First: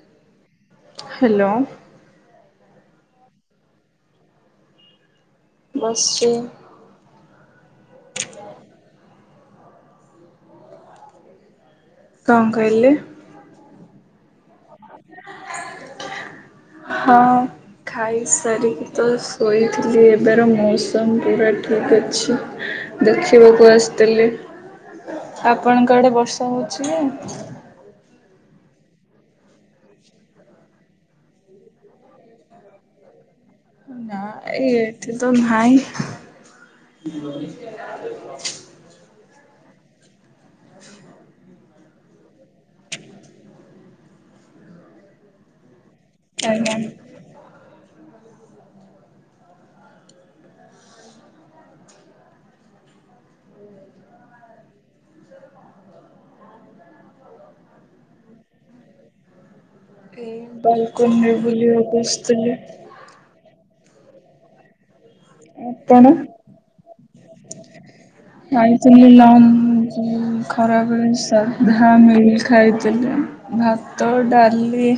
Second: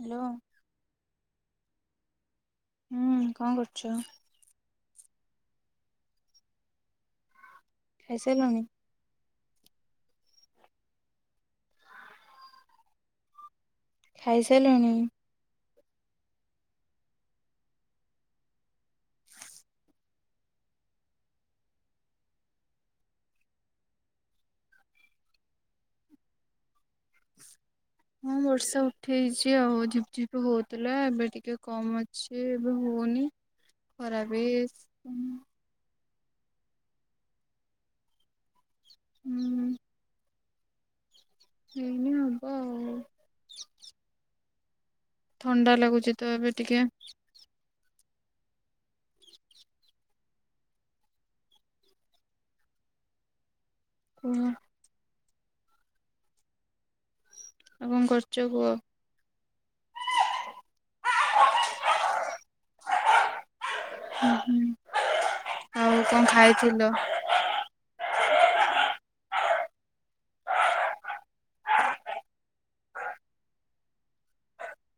Hello hello. ହୁଁ କଣ କରୁଚ? ବସିଚି। ଖାଇସାଇଲଣି? କଣ କହିଲେ? ଖାଇସା ସାଇଲଣି। ହଁ ଖାଇସାରିକି ତ ଶୋଇଥିଲି ଏବେର ମୌସମ ପୁରା ଠିକ ଅଛି, ଦେଖିବାକୁ ଆସିଥିଲି ଆପଣଙ୍କ ଆଡେ ବର୍ଷା ହଉଛି [unintelligible] ହଁ ବର୍ଷା ଉଠେଇଚି ଆଉ, ଝିପଝିପ ହଉଥିଲା ଏବେ ଟିକେ କମ ଅଛି ଏବେ ହଉନି। ନା ଖରା ବି ଏଠି ତ ନାହିଁ। ଜୀବନି [unintelligible] ହୁଁ। [unintelligible] ହେଇନି ହବ। ଆଉ। ଥଣ୍ଡା ଲାଗୁଛୁ। ଚିତ ଏବେ ଆଜ୍ଞା। ଟିକେ କହୁନ। ଆଉ କଣ କରୁଚ କୁହ? ଏଇ ବାଲୁକୁନି ରେ ବୁଲିବାକୁ ଆସିଥିଲି। ହୁଁ, ହୁଁ। ଆଉ ଆପଣ? କଣ ଖାଇଥିଲ? ଖାଇଥିଲି ଲଞ୍ଚ ଖରାବେଳେ ସାଧା ମିଲ୍ ଖାଇଥିଲି, ଭାତ, ଡାଲି,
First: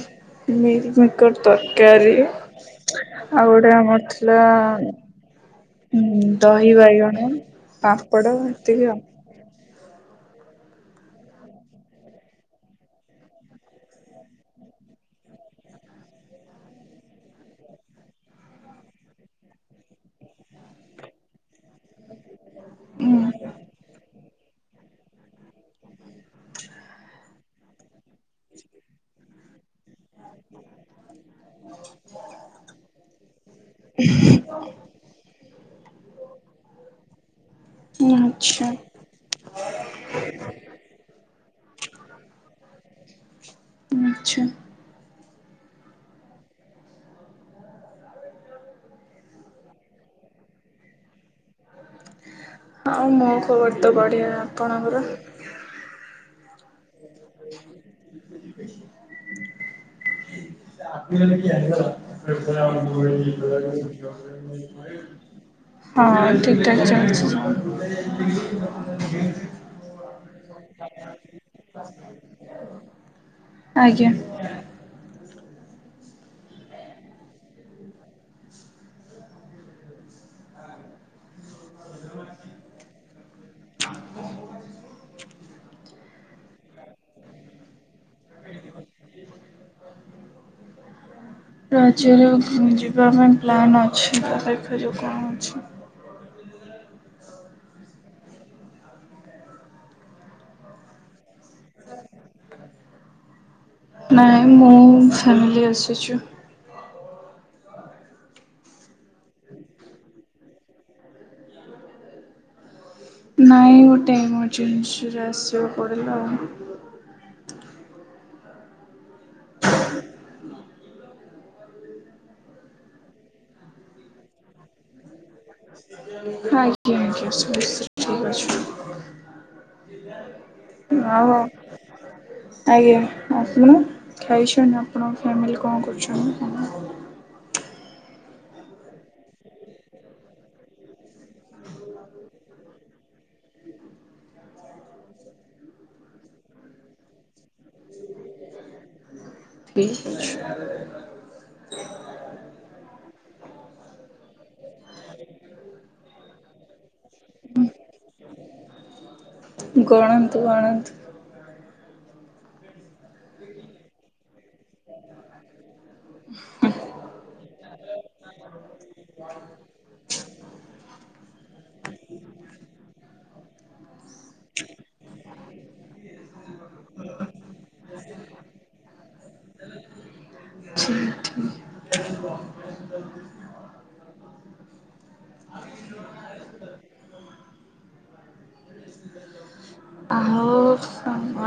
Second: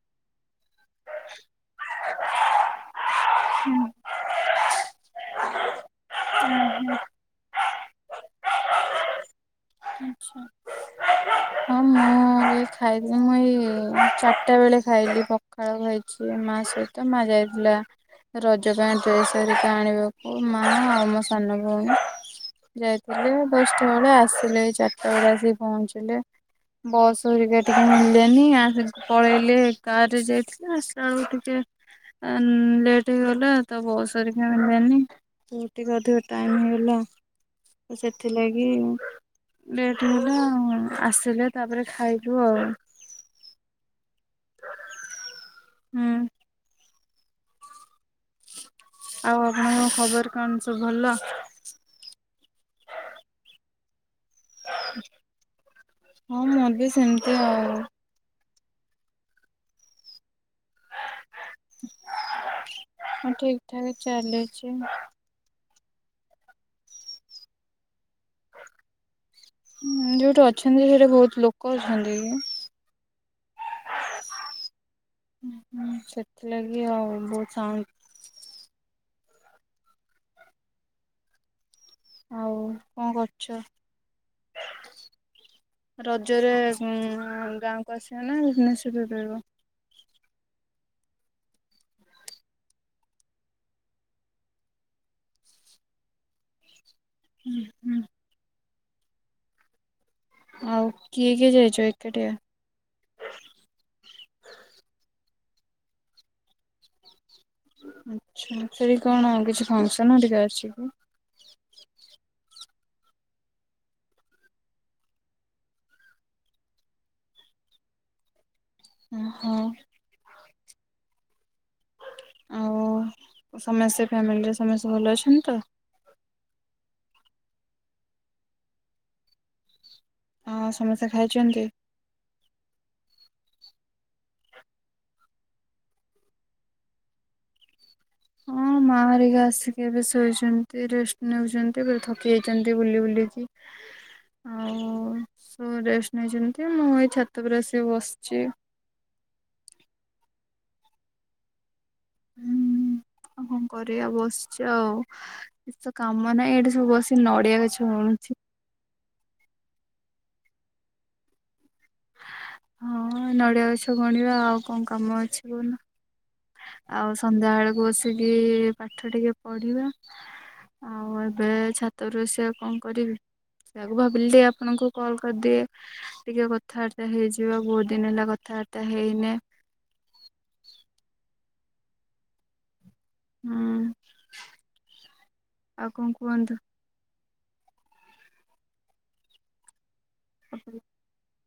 ମିଲ୍ ମିକର ତରକାରୀ। ଆଉ ଗୋଟେ ଆମର ଥିଲା ହଁ ହୁଁ, ଉଁ, ଦହି ବାଇଗଣ ପାମ୍ପଡ ଏତିକି ଆ,। ଆଚ୍ଛା ହଁ ମୁଁ ଏ ଖାଇଚି ମୁଇ ଚାରଟା ବେଳେ ଖାଇଲି ପଖାଳ ଖାଇଛି ମା ସହିତ, ମା ଯାଇଥିଲା ରଜ ପାଇଁ ଡ୍ରେସ୍ ହେରିକା ଆଣିବାକୁ ମା ଆଉ ମୋ ସାନ ଭଉଣୀ। ଯାଇଥିଲେ ଦଶଟା ବେଳେ ଆ ସିଲେଇଚ। ତାପରେ ଆସିକି ପହଞ୍ଚିଲେ ବସ୍ ହେରିକା ଟିକେ ମିଳିଲେନି ଆସି ପଳେଇଲେ କାର୍ ରେ ଯାଇଥିଲା ଆସିଲା ବେଳକୁ ଟିକେ ଏ-ଉଁ, ଲେଟ୍ ହେଇଗଲା ତ ବସ୍ ହେରିକା ମିିଳିଲାନି ତ ଟିକେ ଅଧିକ ଟାଇମ୍ ହେଇଗଲା। ତ ସେଥିଲାଗି ଆଚ୍ଛା ଲେଟ୍ ହେଲା ଆସ ଆସିଲେ ତାପରେ ଖାଇଲୁ ଆଉ। ଆଚ୍ଛା। ହୁଁ। ଆଉ ଆପଣଙ୍କ ଖବର କଣ ସବୁ ଭଲ? ହଁ ମୋ ଖବର ତ ବଢିଆ। ଆପଣଙ୍କର? ହଁ ମୁଁ ବି, ସେମିତି ଆଉ [unintelligible] ଆପଣ [unintelligible] ହଁ ଠିକ ଠାକ ଚାଲିଛି ହଁ ଠିକ ଠାକ୍ ଚାଲିଚି ହଁ ଯୋଉଠୁ ଅଛନ୍ତି ସେଠା ବହୁତ ଲୋକ ଅଛନ୍ତି। କି? ଆଜ୍ଞା। ସେଥିଲାଗି ଆଉ ବହୁତ ସାଉଣ୍ଡ ଆଉ କଣ କରୁଛ ରଜରେ ଗାଁକୁ ଆସିବା ନା ଭୁବନେଶ୍ୱରରେ ରହିବ। ରଜରେ ଯିବା ପାଇଁ ପ୍ଲାନ୍ ଅଛି ଦେଖାଯାଉ କ'ଣ ହଉଛି। ହୁଁ ହୁଁ। ଆଉ କିଏ କିଏ ଯାଇଛ ଏକାଟିଆ। ନାଇଁ ମୁଁ ଫ୍ୟାମିଲି ଆସିଛୁ। ଆଛା ସେଠ କଣ ଆଉ କିଛି ଫଙ୍କସନ ଅଧିକା ଅଛି କି। ନାଇଁଗୋଟେ ଏମର୍ଜେନ୍ସି ରେ ଆସିବା ପଡିଲା ଆଉ। ଓ ହଁ। ଆଉ ସମସ୍ତେ ଫ୍ୟାମିଲିରେ ସମସ୍ତେ ଭଲ ଅଛନ୍ତି। ତ? ହଁ। ଠିକ ଅଛି। ଓହୋ ଆଉ ଆଜ୍ଞା। ସମସ୍ତେ ଖାଇଛନ୍ତି? ଆପଣ ଖାଇଛନ୍ତିଛନ୍ତି ଆପଣଙ୍କ ଫ୍ୟାମିଲି କଣ କରୁଛନ୍ତି। ହଁ ମା ଆରିକା ଆସିକି ଏବେ ଶୋଇଛନ୍ତି ରେଷ୍ଟ ନେଉଛନ୍ତି ପା ଥକି ଯାଇଛନ୍ତି ବୁଲି ବୁଲିକି ଆଉ ରେଷ୍ଟ ନେଇଛନ୍ତି ମୁଁ ଏଇ ଛାତ ଉପ ଆସିକି ବସିଛି। ଠିକ। ହୁଁ ଆଉ କଣ କରିବା ବସିଛି ଆଉ ତ କାମ ନାହିଁ ଏଇଠି ସବୁ ବସି ନଡ଼ିଆ ଗଛ ଗଣୁଛି। ଗଣନ୍ତୁ ଗଣନ୍ତୁ। ହଁ ନଡିଆ ଗଛ ଗଣିବା ଆଉ କଣ କାମ ଅଛି କହୁନ। ଆଉ ସନ୍ଧ୍ୟା ବେଳକୁ ଆସିକି ପାଠ ଟିକେ ପଢିବା ଆଉ ଏବେ ଛାତରୁ ସେବା କଣ କରିବି ସେୟକୁ ଭାବିଲି ଟିକ ଆପଣଙ୍କୁ କଲ କରିଦିଏ ଟିକେ କଥାବାର୍ତ୍ତା ହେଇଯିବ ବହୁତ ଦିନ ହେଲା କଥାବାର୍ତ୍ତା ହେଇନେ। ଠିକ୍ ଠିକ୍। ହୁଁ ଆଉ କଣ କୁହନ୍ତୁ। ଖ ଆପଣ? ସମ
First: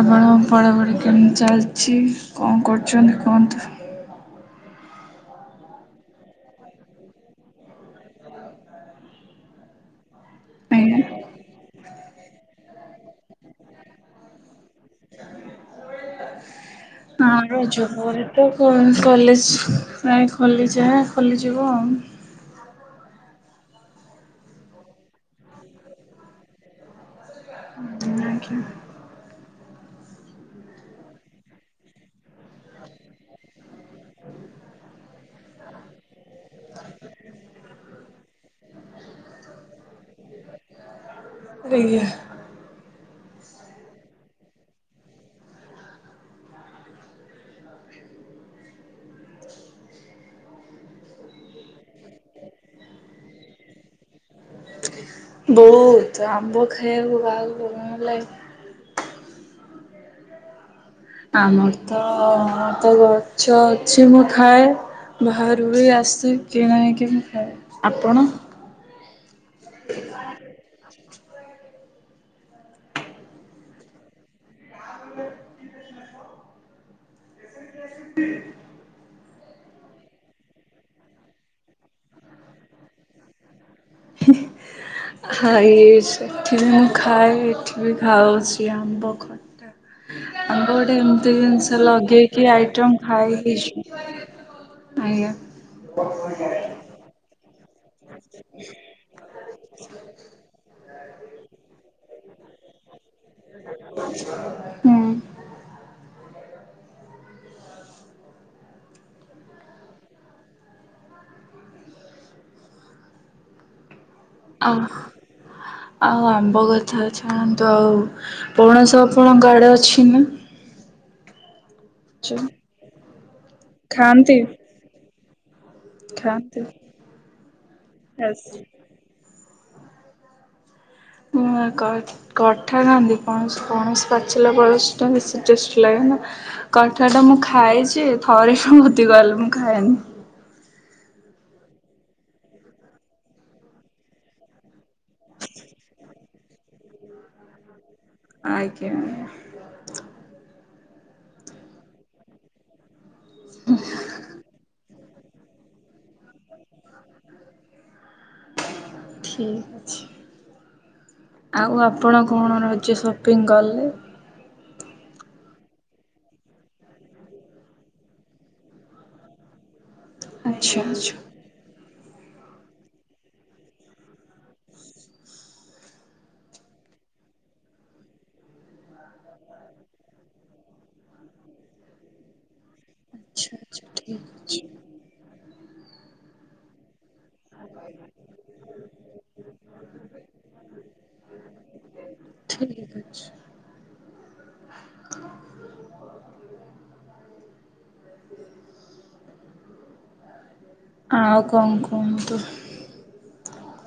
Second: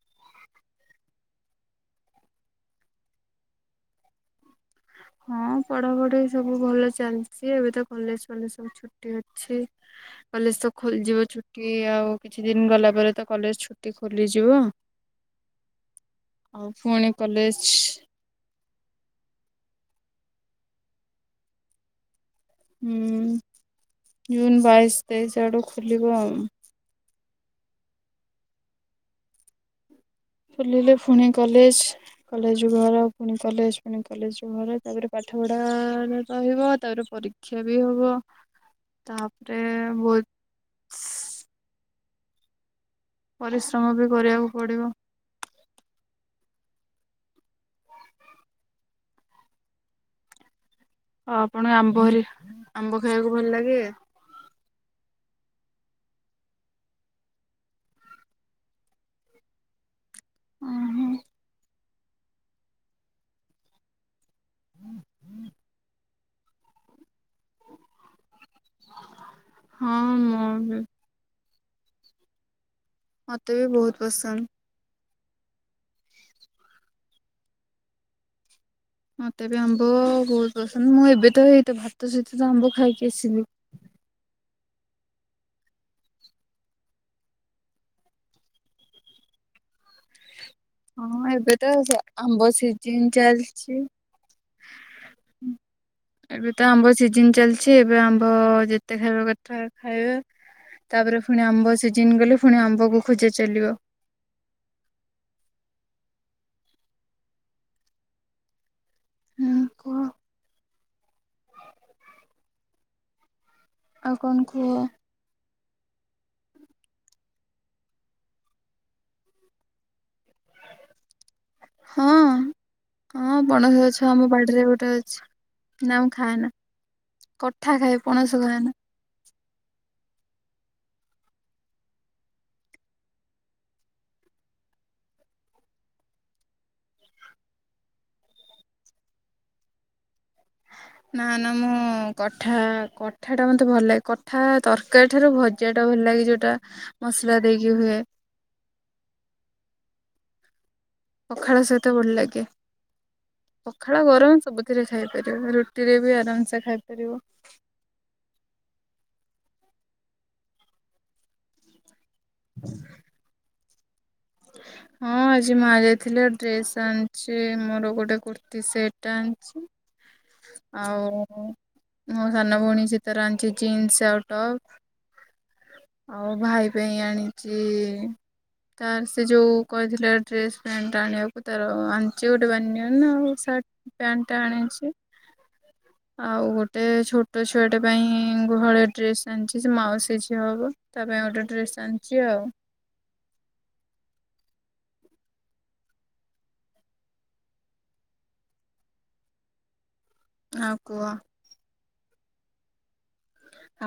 ଆପଣ ପ଼ଢାପଢ଼ି କେମିତି ଚାଲିଛି କଣ କରୁଛନ୍ତି କୁହନ୍ତୁ। ହଁ ପଢାପଢି ସବୁ ଭଲ ଚାଲିଛି ଏବେ ତ କଲେଜ କଲେଜ ସବୁ ଛୁଟି ଅଛି କଲେଜ ତ ଆଜ୍ଞା ଖୋଲିଯିବ ଛୁଟି ଆଉ କିଛି ଦିନ ଗଲା ପରେ ତ କଲେଜ ଛୁଟି ଖୋଲିଯିବ ଆଉ। ପୁଣି ହଁ କଲେଜ ରଜରେ ତ କଣ କଲେଜ। ପ୍ରାୟ ଖୋଲିଛଁ ଖୋଲିଯିବୁ ଆଉ। ହୁଁ ଜୁନ୍ ବାଇଶ ତେଇଶ ଆଡୁ ଖୋଲିବ ଆ ଆଜ୍ଞା। ବୁଲିଲେ ପୁଣି କଲେଜ କଲେଜ ଘର ପୁଣି କଲେଜ ପୁଣି କଲେଜ ଘର ତାପରେ ପାଠ ପଢ଼ା ରହିବ ତାପରେ ପରୀକ୍ଷା ବି ହବ ତାପରେ ବହୁତ ରଏ ପରିଶ୍ରମ ବି କରିବାକୁ ପଡିବ ହଁ ଆପଣଙ୍କୁ ଆମ୍ବ ହେରିକା ଆମ୍ବ ଖାଇବାକୁ ଭଲ ଲାଗେ? ବହୁତ ଆମ୍ବ ଖାଇବାକୁ କାହାକୁ ଭଲ ନଲାଗେ ଓଁ ହ। ଆମର ତ ତ ଗଛ ଅଛି ମୋ ଖାଏ ଭାହାରୁ ବି ଆସ କିଣା ହେଇକି ମୁ ଖ ଆପଣ? ହଁ, ମୁଁ ବି ମତେ ବି ବହୁତ ପସନ୍ଦ [inaudible] ମତେ ବି ଆମ୍ବ ବହୁତ ପସନ୍ଦ ମୁଁ ଏବେ ତ ଏଇତ ଭାତ ସହିତ ତ ଆମ୍ବ ଖାଇକି ଆସିଲି। ଖାଇ ସେଠି ମୁଁ ଖାଏ ଏଠି ବି ଖାଉଛି ଆମ୍ବ ଖଟା ଆମ୍ୱ ଗୋଟେ ହଁ ଏମତି ଏବେ ତ ଜିନିଷ ଆମ୍ବ ଲଗେଇକି ଆଇଟମ ସିଜିନ ଚାଲିଛି। ଖାଇକି ଆଞା ଛି ଏବେ ଆମ୍ବ ଯେତେ ଖାଇବେ କଥା ଖାଇବେ ତାପରେ ପୁଣି ଆମ୍ବ ସିଜିିନ ଗଲେ ପୁଣି ଆମ୍ବକୁ ଖୋଯା ଚାଲିବ। କୁହ ଆଉ କଣ ଆ କୁହ? ଆଉ ଆମ୍ବ କଥା ଛାଡ଼ନ୍ତୁ। ଆଉ ପଣସ ଆପଣଙ୍କ ଆଡେ ଅଛି ନା? ହଁ ହଁ ପଣସ ଗଛ ଆମ ଖାଆନ୍ତି ବାଡିରେ ଗୋଟେ ଅଛି ନା ମୁଁ ଖାଏନା ଖାଆନ୍ତି କଠା ଖାଏ ପଣସ ବାସ୍। ଖାଏନା। ଉଁ କଠ କଠା ଖାନ୍ତି ପଣସ ପଣସ ପାଚିଲା ପଣସ ଟା ବେଶୀ ଟେଷ୍ ଲାଗେନା କଠା ଟା ମୁଁ ଖାଇଛି ଥରେ ବି ଭୋତି କଲେ ମୁଁ ଖାଏନି। ନା ନା ମୁଁ କଠା କଠା ଟା ମତେ ଭଲ ଲାଗେ କଠା ତରକାରୀ ଠାରୁ ଭଜା ଟା ଭଲ ଲାଗେ ଯୋ ଟା ମସଲା ଦେଇକି ହୁଏ। ଆଜ୍ଞା। ପଖାଳ ସହିତ ଭଲ ଲାଗେ ପଖାଳ ଗରମ ସବୁଥିରେ ଖାଇପାରିବ ରୁଟିରେ ବି ଏକଦମସେ ଖାଇପାରିବ ଠିକ ଅଛି ଆଉ ଆ ଆପଣ କଣ ରଜ ସପିଙ୍ଗ କଲେ? ହଁ ଆଜି ମାଁ ଯାଇଥିଲେ ଡ୍ରେସ ଆଣିଛି ମୋର ଗୋଟେ କୁର୍ତ୍ତୀ ସେଟ ଟେ ଆଣିଛି। ଆଚ୍ଛା ଆଚ୍ଛା। ଆଉ ମୋ ସାନ ଭଉଣୀ ସେ ତାର ଆଣିଛି ଜିନ୍ସ ଆଉ ଟପ୍ ଆଉ ଭାଇ ପାଇଁ ଆଣିଛି ତାର ସେ ଯୋଉ କହିଥିଲା ଡ୍ରେସ୍ ପ୍ୟାଣ୍ଟ ଆଣିବାକୁ ତାର ଆଣିଛି ଗୋଟେ [unintelligible] ଆଚ୍ଛା ସଟ୍ ଆଚ୍ଛା ଠିକ୍ ପ୍ୟାଣ୍ଟଟା ଅଛି ଆଣିଛି। ଆଉ ଗୋଟେ ଛୋଟ, ଛୋଟ ଛୁଆଟ ପାଇଁ ଗୁହଳି ଡ୍ରେସ ଆଣିଛି ସେ ମାଉସୀ ଝିଅ ହବ ତା ପାଇଁ ଗୋଟେ ଡ୍ରେସ୍ ଆଣିଛି ଆଉ ଠିକ୍ ଅଛି। [unintelligible] ଆଉ କୁହ ହଉ କଣ କୁହ? କୁହନ୍ତୁ?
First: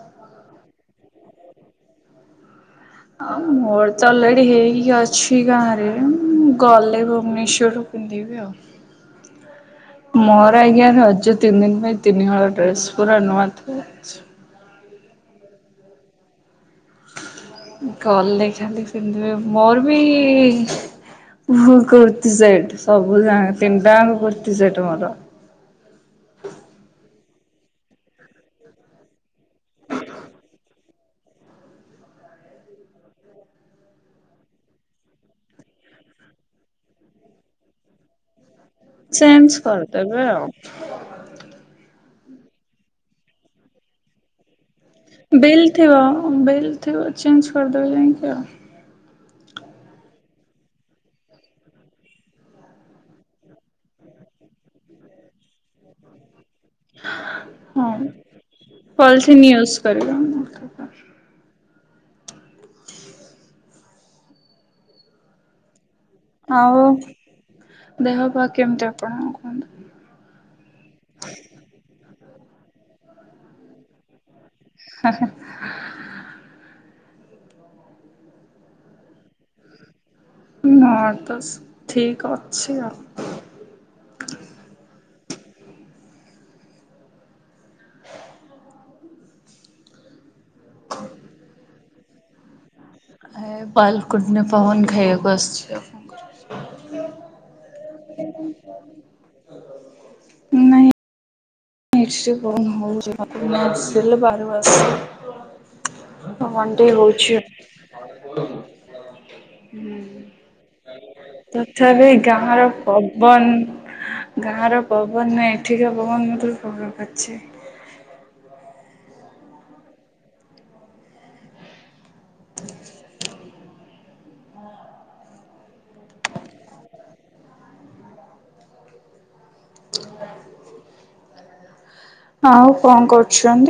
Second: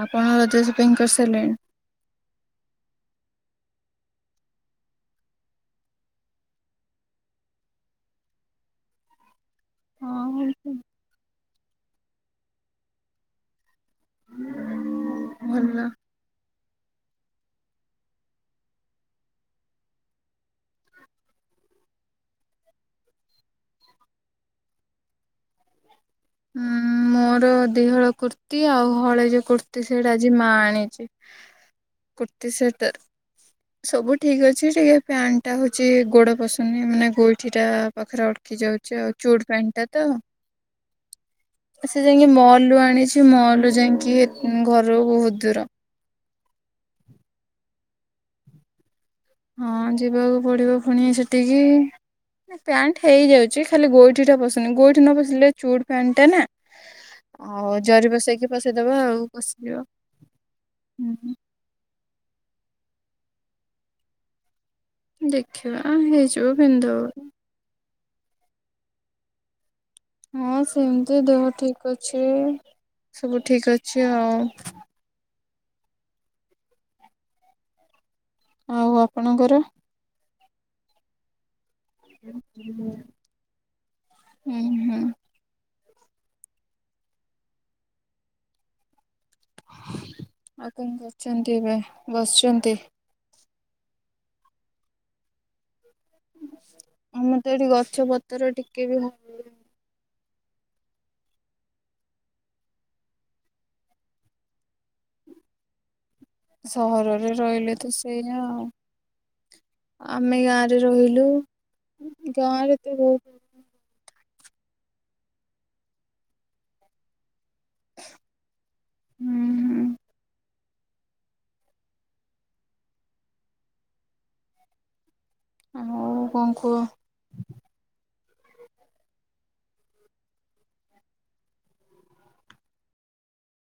ଆପଣ ରଜସପିଙ୍ଗ କରିସାରିଲେଣି। ଆଉ ମୋର ତ ଅଲରେଡି ହେଇକି ଅଛି ଗାଁ ରେ। ଗଲେ ଭୁବନେଶ୍ଵର ପିନ୍ଧିବି ଆଉ। ମୋର ହଁ ଆଜ୍ଞା ରଜ ତିନି ଦିନ ପାଇ ତିନିହଳ ଡ୍ରେସ୍ ପୁରା ନୂଆ ଥୁଆ ହେଇଚି। ଭଲ। ଗଲେ ଖାଲି ସେମିତି ମୋର ବି କୁର୍ତି ସେଟ ସବୁ ଜ ତିନି ଟଙ୍କାଙ୍କ କୁର୍ତି ସେଟ ମୋର। ଉଁ ମୋର ଦିହଳ କୁର୍ତ୍ତୀ ଆଉ ହଳେଇ ଯୋଉ କୁର୍ତ୍ତିୀ ସେଟ ଆଜି ମା ଆଣିଛି। କୁର୍ତୀ ସେଟ ସବୁ ଠିକ ଅଛି ଯେ ଟିକେ ପ୍ୟାଣ୍ଟ ଟା ହଉଛି ଗୋଡ ପଶୁନି ମାନେ ଗୋଇଠି ଟା ପାଖରେ ଗୋ ଚେଞ୍ଜ କରିଦେବେ ଆଉ। ସେ ଯାଇକି ମଲ ରୁ ଆଣିଛି ମଲ ରୁ ଯାଇକି ଇ ଏ ଘରୁ ବହୁତୁ ଦୂର। ବିଲ୍ ଥିବ ବିଲ୍ ଥିବ ଚେଞ୍ଜ୍ କରିଦେବି ଯାଇକି ଆଉ। ହଁ ଯିବାକୁ ପଡିବ ପୁଣି ସେଠିକି ପ୍ୟାଣ୍ଟ ହେଇଯାଉଛି। ଖାଲି ଗୋଇଠିଟା ପଶନି ଗୋଇଠି ନ ପଶିଲେ ଚୁଡ୍ ପ୍ୟାଣ୍ଟଟା ନା। ଆଉ ହଁ। ଜରି ପସେଇକି ପସେଇଦବା ଆଉ ପଲିଥିନ୍ ୟୁଜ୍ ପସିିଯିବ। କରିବା ଉ ହୁଁ ଦେଖିବା। ଆ ହେଇଯିଵ ଆଉ ପିନ୍ଧିଦେବ। ଦେହ ପା କେମିତି ଆପଣ କୁହନ୍ତୁ। ହଁ ସେମିତି ଦେହ ଠିକ ଅ ଅଛି ସବୁ ଠିକ୍ ଅଛି ଆଉ। ହାହା, ଆଉ ଆପଣଙ୍କର। ନା ତ ସେ, ଠିକ ଅଛି ହୁଁ ଆଉ। ହୁଁ ଆଉ କଣ କରଛନ୍ତି ଏବେ ବସିଛନ୍ତି। ଆୟା ଆୟା ବାଲକୁନି ରେ ପବନ ଖାଇବାକୁ ଆସଛି ଆଉ। ଆମ ତ ଏଠି ଗ ଗଛ ପତ୍ର ଟିକେ ବି ହ ନାହିଁ। ନେଇନ ହ ସେିଲ ବାାରୁ [unintelligible] ସହରରେ ରହିଲେ ତ ସେଇଆା ଆଉ। ହୁଁ ଆମେ ଗାଁରେ ରହିଲୁ ତଥାପି ଗାଁରେ ତ ବହୁତ ଗାଁ ର ପବନ ନାଁ ଏଠିକା ପବନ ମଧ୍ୟ ରୁ ଭୋଗ କରିଚି। ହୁଁ ହୁଁ। ହ [inaudible] ଆଉ କଣ କୁହ। [inaudible] ଆଉ କଣ କରୁଚନ୍ତି?